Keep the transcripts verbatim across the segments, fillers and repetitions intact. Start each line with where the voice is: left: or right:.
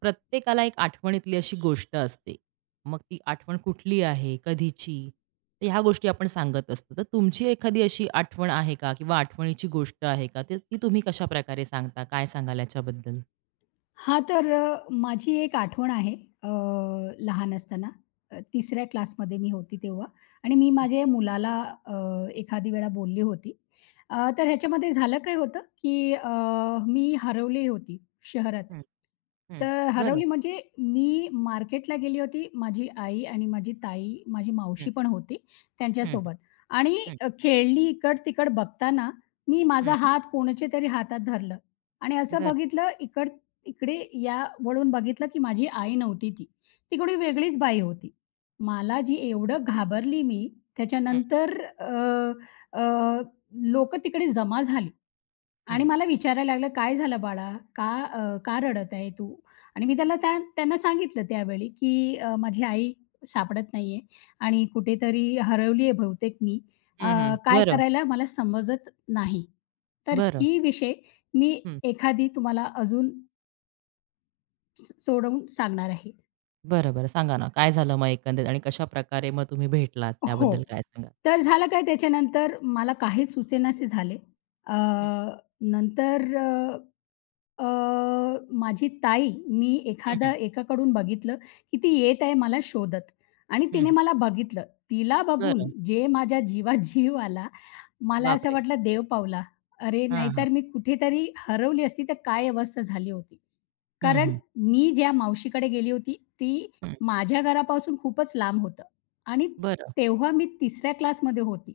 right: प्रत्येकाला एक आठवणीतली अशी गोष्ट असते. मग ती आठवण कुठली आहे, कधीची? तर ह्या गोष्टी आपण सांगत असतो. तर तुमची एखादी अशी आठवण आहे का किंवा आठवणीची गोष्ट आहे का? तर ती तुम्ही कशा कशाप्रकारे सांगता? काय सांगाल याच्याबद्दल?
left: हां, तर अ, माझी एक आठवण आहे. अ, लहान असताना अ, 3ऱ्या क्लासमध्ये मी होती तेव्हा आणि मी
right: हं,
left: माझ्या मुलाला अ, एखादी वेळा बोलली होती. अ, तर ह्याच्यामध्ये झालं काय होतं, की अ, मी हरवली होती शहरात.
right: हं, हं.
left: तर
right: बरं.
left: हरवली म्हणजे मी मार्केटला गेली होती. माझी आई आणि माझी ताई, माझी
right: हं,
left: मावशी पण होती
right: हं,
left: त्यांच्यासोबत आणि
right: हं,
left: अ, खेळली इकड-तिकड बघताना मी
right: हं,
left: माझा
right: हं.
left: हात कोणाच्या तरी हातात धरलं आणि असं
right: बरं.
left: बघितलं इकडे या वळून बघितलं, की माझी आई नव्हती ती. ती थोडी वेगळीच बाई होती. मला जी एवढं घाबरली मी,
right: हं,
left: त्याच्यानंतर अ, अ, लोकं तिकडे जमा झाली आणि
right: हं.
left: मला विचारायला लागलं, "काय झालं बाळा? का अ, का रडत आहे तू?" आणि मी त्याला त्या त्यांना सांगितलं त्यावेळी, की अ, "माझी आई सापडत नाहीये आणि कुठेतरी हरवली आहे बहुतेक मी. अ,
right: हं, हं.
left: काय
right: बरं,
left: करायला मला समजत नाही." तर
right: बरं.
left: ही विषय मी
right: हं.
left: एखादी तुम्हाला अजून स सोडवून सांगणार आहे.
right: बरं, बरं. सांगा ना काय झालं मग एकंदरीत आणि कशाप्रकारे मग तुम्ही भेटलात
left: हो.
right: त्याबद्दल काय सांगाल?
left: तर झालं काय त्याच्यानंतर मला काहीच सुचेनासे झाले. अ,
right: हं,
left: नंतर अ, अ, माझी ताई, मी एखादा
right: हं,
left: एकाकडून बघितलं, की ती येत आहे मला शोधत आणि
right: हं,
left: तिने
right: हं.
left: मला बघितलं. तिला बघून
right: बरं.
left: जे माझ्या जीवात जीव आला, मला असं
right: बापरे!
left: वाटलं देव पावला. अरे,
right: हां, हां.
left: नाहीतर मी कुठेतरी हरवली असती तर काय अवस्था झाली होती.
right: हं,
left: कारण
right: हं.
left: मी ज्या मावशीकडे गेली होती, ती
right: हं.
left: माझ्या घरापासून खूपच लांब होतं आणि
right: बरं.
left: तेव्हा मी 3ऱ्या क्लासमध्ये होती.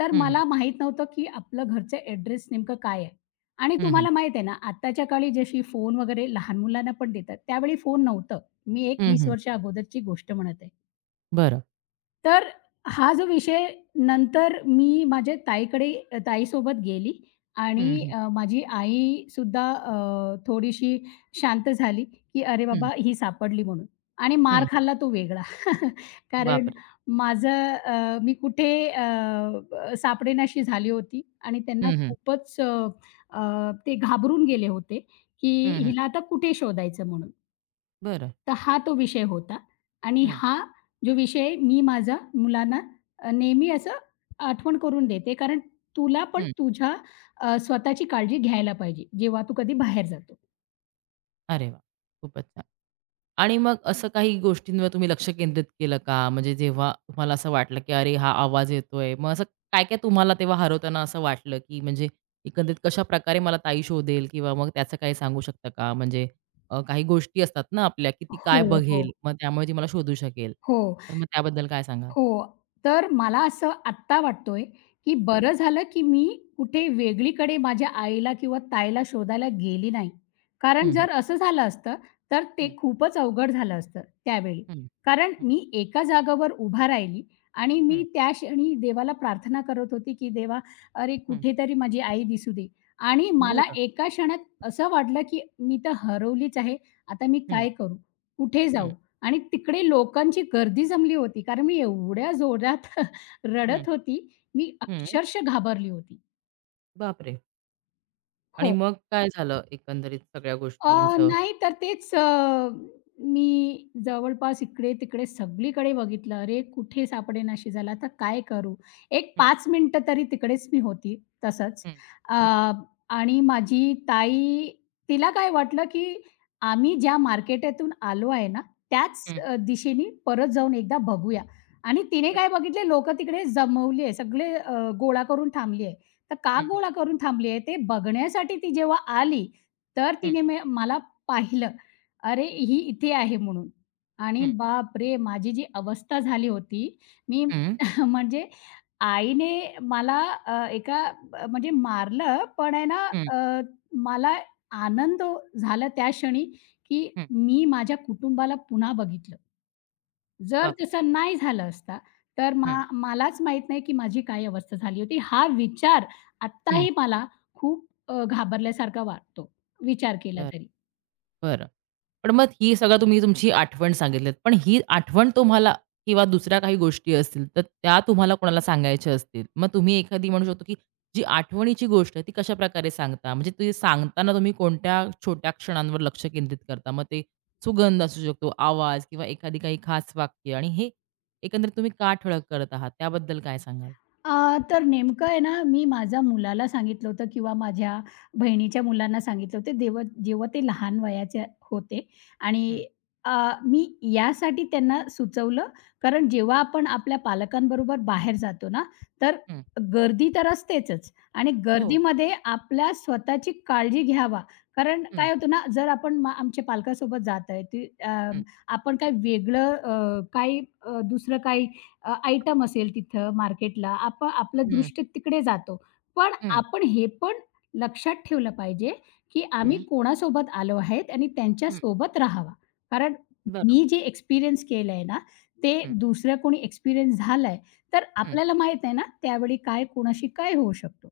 left: तर
right: हं, हं.
left: मला माहीत नव्हतं, की आपलं घरचं ॲड्रेस नेमकं काय आहे. आणि
right: हं, हं.
left: तुम्हाला माहीत आहे ना, आत्ताच्या काळी जशी फोन वगैरे लहान मुलांना पण देतात, त्यावेळी फोन नव्हतं. मी एक
right: हं,
left: वीस
right: हं.
left: वर्षा अगोदरची गोष्ट म्हणत आहे.
right: बरं.
left: तर हा जो विषय नंतर मी माझ्या ताईकडे ताईसोबत गेली
right: हं,
left: आणि
right: हं.
left: अ, माझी आई सुद्धा अ, थोडीशी शांत झाली, की "अरे
right: हं,
left: बाबा, ही सापडली" म्हणून आणि मार
right: हं.
left: खाल्ला तो वेगळा. कारण
right: बापरे!
left: माझं अ, मी कुठे अ, अ, सापडेनाशी झाली होती आणि त्यांना
right: हं, हं.
left: खूपच अ, अ, ते घाबरून गेले होते, की
right: हं, हं.
left: हिला आता कुठे शोधायचं म्हणून.
right: बरं.
left: तर हा तो विषय होता आणि
right: हं,
left: हा जो विषय मी माझा मुलांना अ, नेहमी असं आठवण करून देते. कारण तुला पण
right: हं.
left: तुझ्या अ, स्वतःची काळजी घ्यायला पाहिजे, जेव्हा तू कधी बाहेर जातो.
right: अरे वाह! खूपच छान. आणि मग असं काही गोष्टींवर तुम्ही लक्ष केंद्रित केलं का? म्हणजे जेव्हा तुम्हाला असं वाटलं, की अरे हा आवाज येतोय. मग असं काय-काय तुम्हाला तेव्हा हरवताना असं वाटलं, की म्हणजे एकंदरीत कशाप्रकारे मला ताई शोधेल किंवा मग त्याचं काही सांगू शकता का? म्हणजे अ, काही गोष्टी असतात ना आपल्या, की ती काय
left: हो, हो.
right: बघेल, मग त्यामुळे ती मला शोधू शकेल.
left: हो.
right: तर मग त्याबद्दल काय सांगाल?
left: हो. तर मला असं आत्ता वाटतोय, की
right: हं.
left: बरं झालं, की मी कुठे वेगळीकडे माझ्या आईला किंवा ताईला शोधायला गेली नाही. कारण
right: हं, हं.
left: जर असं झालं असतं, तर ते
right: हं,
left: खूपच अवघड झालं असतं त्यावेळी.
right: हं.
left: कारण
right: हं.
left: मी एका जागेवर उभा राहिली आणि मी
right: हं,
left: त्या क्षणी देवाला प्रार्थना करत होती, की देवा, अरे
right: हं.
left: कुठेतरी माझी आई दिसू दे. आणि मला
right: बरं.
left: एका क्षणात असं वाटलं, की मी तर हरवलीच आहे. आता मी
right: हं,
left: काय करू? कुठे जाऊ?
right: हं,
left: आणि तिकडे लोकांची गर्दी जमली होती. कारण मी एवढ्या जोरात
right: हं,
left: रडत होती, मी
right: हं.
left: अक्षरशः घाबरली होती.
right: बापरे! आणि
left: हो.
right: मग काय झालं एकंदरीत सगळ्या
left: अ,
right: गोष्टींचं?
left: नाही तर तेच अ, मी जवळपास इकडे-तिकडे सगळीकडे बघितलं. अरे, कुठे सापडेनाशी झाला, आता काय करू? एक
right: हं,
left: पाच मिनिटं तरी तिकडेच मी होती तसंच.
right: हं,
left: अ,
right: हं,
left: आणि माझी ताई तिला काय वाटलं, की आम्ही ज्या मार्केटातून आलो आहे ना, त्याच
right: हं.
left: अ, दिशेने परत जाऊन एकदा बघूया. आणि तिने
right: बरं.
left: काय बघितले, लोकं तिकडे जमवली आहे. सगळे अ, गोळा करून थांबली आहे. तर का
right: हं, हं,
left: गोळा करून थांबली आहे, ते बघण्यासाठी ती जेव्हा आली, तर
right: हं,
left: तिने मे मला पाहिलं. अरे, ही इथे आहे म्हणून आणि
right: हं,
left: बाप बापरे! माझी जी अवस्था झाली होती, मी
right: हं,
left: म्हणजे आईने मला अ, एका अ, म्हणजे मारलं पण आहे ना
right: हं,
left: अ, मला आनंद झाला त्या क्षणी, की
right: हं.
left: मी माझ्या कुटुंबाला पुन्हा बघितलं. जर
right: बापरे!
left: तसं नाही झालं असता, तर मा
right: हं,
left: मलाच माहीत नाही, की माझी काय अवस्था झाली होती. हा विचार
right: हं.
left: आत्ताही मला खूप अ, घाबरल्यासारखा वाटतो. विचार केला तरी.
right: बरं. पण मग ही सगळं तुम्ही तुमची आठवण सांगितलीत. पण ही आठवण तुम्हाला किंवा दुसऱ्या काही गोष्टी असतील, तर त्या तुम्हाला कोणाला सांगायच्या असतील, मग तुम्ही एखादी म्हणू शकतो, की जी आठवणीची गोष्ट आहे, ती कशाप्रकारे सांगता? म्हणजे ती सांगताना तुम्ही कोणत्या छोट्या क्षणांवर लक्ष केंद्रित करता? मग ते सुगंध असू शकतो, आवाज किंवा एखादी काही खास वाक्य आणि हे एकंदरीत तुम्ही का ठळक करत आहात? त्याबद्दल काय सांगाल?
left: अ, तर नेमकं आहे ना, मी माझ्या मुलाला सांगितलं होतं किंवा माझ्या बहिणीच्या मुलांना सांगितलं होतं देव जेव्हा ते लहान वयाचे होते आणि
right: हं,
left: अ, मी यासाठी त्यांना सुचवलं, कारण जेव्हा आपण आपल्या पालकांबरोबर बाहेर जातो ना, तर
right: हं.
left: गर्दी तर असतेचच आणि
right: हो.
left: गर्दीमध्ये आपल्या स्वतःची काळजी घ्यावा. कारण
right: हं,
left: काय होतं ना, जर आपण मा आमच्या पालकासोबत जात आहे, ती अ,
right: हं,
left: आपण काय वेगळं अ, काही अ, दुसरं काही अ, आयटम असेल तिथं मार्केटला, आपण आपलं
right: हं,
left: दृष्टी तिकडे जातो. पण
right: हं,
left: आपण हे पण लक्षात ठेवलं पाहिजे, की आम्ही
right: हं,
left: कोणासोबत आलो आहेत आणि
right: हं.
left: त्यांच्यासोबत राहावा. कारण
right: बरोबर.
left: मी जे एक्सपिरियन्स केलंय ना, ते
right: हं,
left: दुसरं कोणी एक्सपिरियन्स झालाय, तर
right: हं.
left: आपल्याला माहीत आहे ना, त्यावेळी काय कोणाशी काय होऊ शकतो.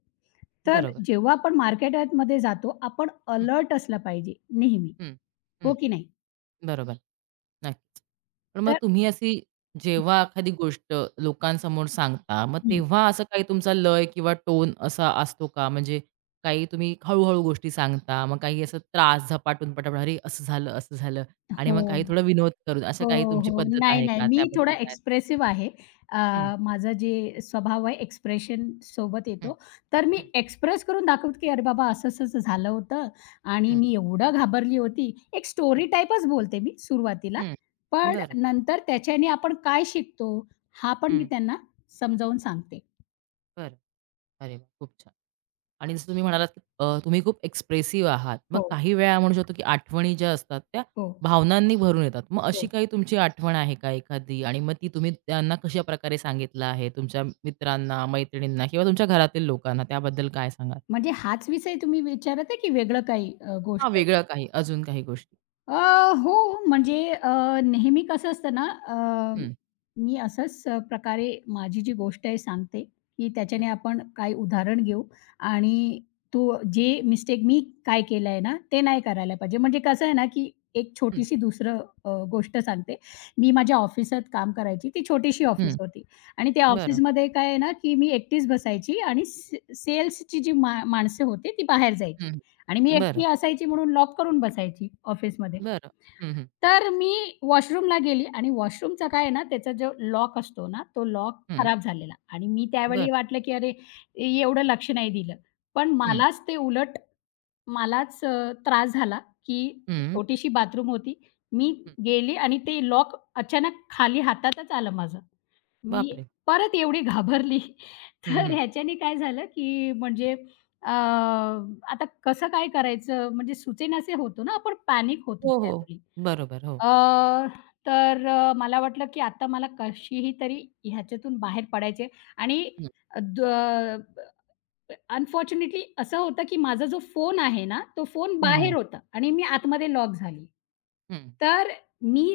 left: तर
right: बरोबर.
left: जेव्हा आपण मार्केटमध्ये जातो, आपण अलर्ट असलं पाहिजे नेहमी,
right: हं,
left: हो
right: हं.
left: की नाही?
right: बरोबर. नक्कीच. पण मग
left: तर
right: तुम्ही अशी जेव्हा एखादी गोष्ट लोकांसमोर सांगता, मग
left: हं.
right: तेव्हा असं काही तुमचा लय किंवा टोन असा असतो का? म्हणजे काही तुम्ही हळू गोष्टी सांगता, मग काही असं त्रास झपाटून पटापट, "अरे, असं झालं, असं झालं" आणि
left: हो.
right: मग काही थोडा विनोद करून, अशा
left: हो,
right: काही तुमची
left: हो.
right: पद्धत
left: नाही,
right: आहे
left: नाही.
right: का?
left: मी थोडा
right: त्याबद्दल काय?
left: एक्सप्रेसिव्ह आहे. अ,
right: हं,
left: माझं जे स्वभाव आहे एक्सप्रेशन सोबत
right: हं,
left: येतो. तर मी
right: हं,
left: एक्सप्रेस करून दाखवते, की "अरे बाबा असं-असं झालं होतं आणि
right: हं,
left: मी एवढं घाबरली होती." एक
right: हं,
left: स्टोरी टाइपच बोलते मी सुरुवातीला.
right: हं.
left: पण
right: बरं.
left: नंतर त्याच्याने आपण काय शिकतो, हा पण मी
right: हं.
left: त्यांना समजावून सांगते.
right: बरं. अरे वाह! खूप छान. आणि जसं तुम्ही म्हणालात, की अ, तुम्ही खूप एक्सप्रेसिव्ह आहात. मग
left: हो,
right: काही वेळा म्हणू शकतो, की आठवणी ज्या असतात त्या
left: हो,
right: भावनांनी भरून येतात. मग अशी
left: हो.
right: काही तुमची आठवण आहे का एखादी? आणि मग ती तुम्ही त्यांना कशा प्रकारे सांगितलं आहे? तुमच्या मित्रांना, मैत्रिणींना किंवा तुमच्या घरातील लोकांना त्याबद्दल काय सांगाल?
left: म्हणजे हाच विषय तुम्ही विचारत आहे, की वेगळं काही अ,
right: हां,
left: गोष्ट?
right: वेगळं काही अजून काही गोष्टी.
left: अ, हो, म्हणजे अ, नेहमी कसं असतं ना, अ,
right: हं,
left: मी असंच प्रकारे माझी जी गोष्ट आहे सांगते, की
right: हं,
left: त्याच्याने आपण काही उदाहरण घेऊ आणि तो जे मिस्टेक मी काय केलं आहे ना, ते नाही करायला पाहिजे. म्हणजे कसं आहे ना, की एक
right: हं,
left: छोटीशी दुसरं अ, गोष्ट सांगते. मी माझ्या ऑफिसात काम करायची. ती छोटीशी ऑफिस
right: हं.
left: होती आणि त्या
right: बरं.
left: ऑफिसमध्ये काय आहे ना, की मी एकटीच बसायची आणि से सेल्सची जी मा माणसं होती ती बाहेर जायची
right: हं,
left: आणि मी
right: बरं,
left: एकटी असायची म्हणून लॉक करून बसायची ऑफिसमध्ये.
right: बरं. हं, हं,
left: तर मी वॉशरूमला गेली आणि वॉशरूमचा काय आहे ना, त्याचा जो लॉक असतो ना, तो लॉक
right: हं.
left: खराब झालेला आणि मी
right: बरं.
left: त्यावेळी वाटलं, की अरे, एवढं लक्ष नाही दिलं. पण
right: हं,
left: मलाच ते उलट मलाच अ, त्रास झाला, की
right: हं,
left: छोटीशी बाथरूम होती. मी
right: हं.
left: गेली आणि ते लॉक अचानक खाली हातातच आलं माझं. मी
right: बापरे!
left: परत एवढी घाबरली.
right: हं,
left: तर
right: हं.
left: ह्याच्याने काय झालं, की म्हणजे अ, आता कसं काय करायचं म्हणजे सुचेनासे होतो ना, आपण पॅनिक होतो
right: हो, हो.
left: त्यावेळी.
right: बरोबर. हो.
left: अ, तर अ, मला वाटलं की आता मला कशीही तरी ह्याच्यातून बाहेर पडायचे आणि
right: हं,
left: द अनफॉर्च्युनेटली असं होतं, की माझा जो फोन आहे ना, तो फोन
right: हं, हं.
left: बाहेर होता आणि मी आतमध्ये लॉक झाली.
right: हं, हं.
left: तर मी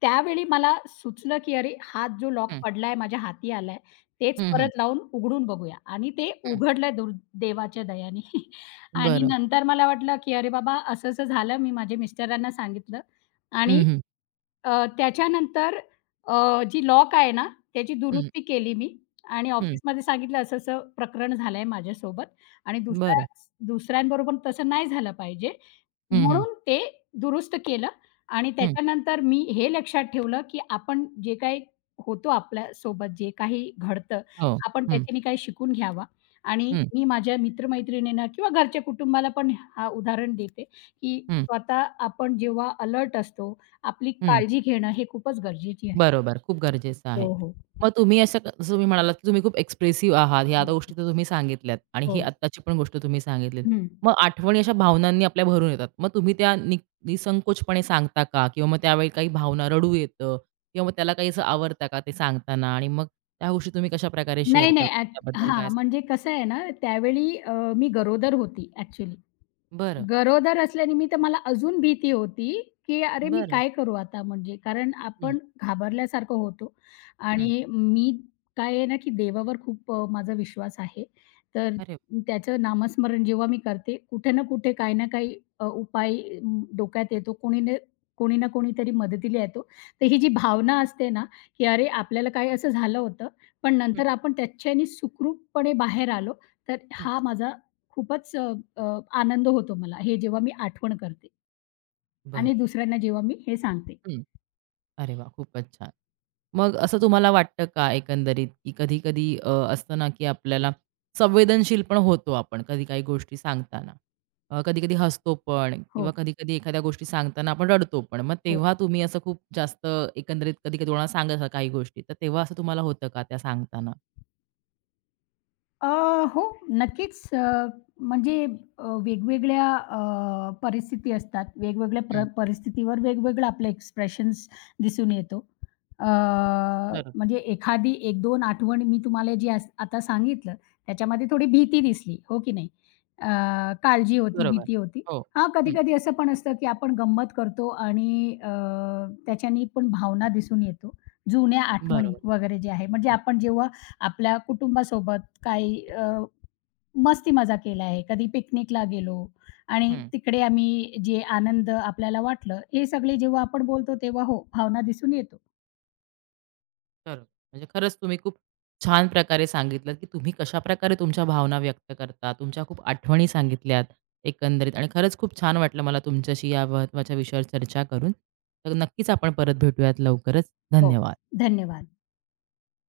left: त्यावेळी मला सुचलं, की "अरे, हात जो लॉक पडलाय, माझ्या हाती आलाय, तेच
right: हं,
left: परत लावून उघडून बघूया." आणि ते उघडलं दुर् देवाच्या दयाने. आणि
right: बरं.
left: नंतर मला वाटलं, की "अरे बाबा, असं-असं झालं." मी माझ्या मिस्टरांना सांगितलं
right: हं,
left: आणि
right: हं.
left: अ, त्याच्यानंतर अ, जी लॉक आहे ना, त्याची
right: हं,
left: दुरुस्ती केली मी आणि
right: हं.
left: ऑफिसमध्ये सांगितलं असं-असं प्रकरण झालंय माझ्यासोबत आणि दुसऱ्या
right: बरं.
left: दुसऱ्यांबरोबर तसं नाही झालं पाहिजे
right: हं, हं.
left: म्हणून ते दुरुस्त केलं आणि
right: हं.
left: त्याच्यानंतर मी हे लक्षात ठेवलं, की आपण जे काही होतो आपल्यासोबत जे काही घडतं,
right: हो.
left: आपण
right: हं,
left: त्याच्याने काही शिकून घ्यावा आणि
right: हं,
left: मी माझ्या मित्र किंवा घरच्या कुटुंबाला पण हा उदाहरण देते, की
right: हं,
left: स्वतः आपण जेव्हा अलर्ट असतो, आपली
right: हं.
left: काळजी घेणं हे खूपच गरजेची आहे.
right: बरोबर. खूप गरजेचं आहे.
left: हो, हो.
right: मग तुम्ही असं क जसं तुम्ही म्हणालात, की तुम्ही खूप एक्सप्रेसिव्ह आहात. ह्या आता गोष्टी
left: हो,
right: तर तुम्ही सांगितल्यात आणि ही
left: हो.
right: आत्ताची पण गोष्ट तुम्ही सांगितलीत.
left: हं.
right: मग आठवणी अशा भावनांनी आपल्या भरून येतात. मग तुम्ही त्या नि निसंकोचपणे सांगता का? किंवा मग त्यावेळी काही भावना रडू येतं किंवा मग त्याला काही असं आवरतं का ते सांगताना? आणि मग त्या गोष्टी तुम्ही कशाप्रकारे
left: नाही,
right: शेअर
left: नाही.
right: करता
left: ॲक्
right: त्याबद्दल काय
left: हां,
right: सांगाल?
left: म्हणजे कसं आहे ना, त्यावेळी अ, मी गरोदर होती ॲक्चुअली.
right: बरं,
left: गरोदर असल्यानिमित्त मला अजून भीती होती, की अरे मी
right: बरं.
left: काय करू आता म्हणजे कारण
right: हं,
left: आपण घाबरल्यासारखं होतो
right: हं.
left: आणि मी काय आहे ना, की देवावर खूप अ, माझा विश्वास आहे. तर
right: अरे वाह!
left: त्याचं नामस्मरण जेव्हा मी करते, कुठे ना कुठे काही ना काही अ, उपाय अं, डोक्यात येतो. कोणी न कोणी ना कोणीतरी मदतीला येतो. तर ही जी भावना असते ना, की अरे आपल्याला काही असं झालं होतं, पण
right: हं,
left: नंतर आपण त्याच्याने सुखरूपपणे बाहेर आलो. तर
right: हं.
left: हा माझा खूपच अ, अ, आनंद होतो मला हे जेव्हा मी आठवण करते आणि
right: बरं.
left: दुसऱ्यांना जेव्हा मी हे सांगते.
right: हं. अरे वा, खूपच छान. मग असं तुम्हाला वाटतं का एकंदरीत, की कधी-कधी अ, असतं ना, की आपल्याला संवेदनशील पण होतो आपण कधी काही गोष्टी सांगताना. अ, कधी-कधी हसतो पण
left: हो,
right: किंवा कधी-कधी एखाद्या गोष्टी सांगताना आपण रडतो पण. मग
left: हो.
right: तेव्हा तुम्ही असं खूप जास्त एकंदरीत कधी-कधी कोणाला सांगत असाल काही गोष्टी, तर तेव्हा असं तुम्हाला होतं का त्या सांगताना?
left: अ, हो, नक्कीच. अ, म्हणजे अ, वेगवेगळ्या अ, परिस्थिती असतात. वेगवेगळ्या
right: हं.
left: प्र परिस्थितीवर वेगवेगळं आपलं एक्सप्रेशन्स दिसून येतो. अ,
right: बरोबर.
left: म्हणजे एखादी एक-दोन आठवण मी तुम्हाला जी आज आता सांगितलं, त्याच्यामध्ये थोडी भीती दिसली, हो की नाही? अ, काळजी होती,
right: बरोबर.
left: भीती होती.
right: हो.
left: हां,
right: हं.
left: कधी-कधी असं पण असतं, की आपण गंमत करतो आणि अ, त्याच्यानी पण भावना दिसून येतो. जुन्या आठवणी
right: बरोबर.
left: वगैरे जे आहे, म्हणजे
right: हं.
left: आपण जेव्हा आपल्या कुटुंबासोबत काही अ, मस्ती मजा केला आहे. कधी पिकनिकला गेलो आणि
right: हं.
left: तिकडे आम्ही जे आनंद आपल्याला वाटलं, हे सगळे जेव्हा आपण बोलतो तेव्हा हो, भावना दिसून येतो.
right: खरं. म्हणजे खरंच तुम्ही खूप छान प्रकारे सांगितलंत, की तुम्ही कशाप्रकारे तुमच्या भावना व्यक्त करता. तुमच्या खूप आठवणी सांगितल्यात एकंदरीत आणि खरंच खूप छान वाटलं मला तुमच्याशी या महत्त्वाच्या विषयावर चर्चा करून. तर नक्कीच आपण परत भेटूयात लवकरच.
left: हो,
right: धन्यवाद.
left: धन्यवाद.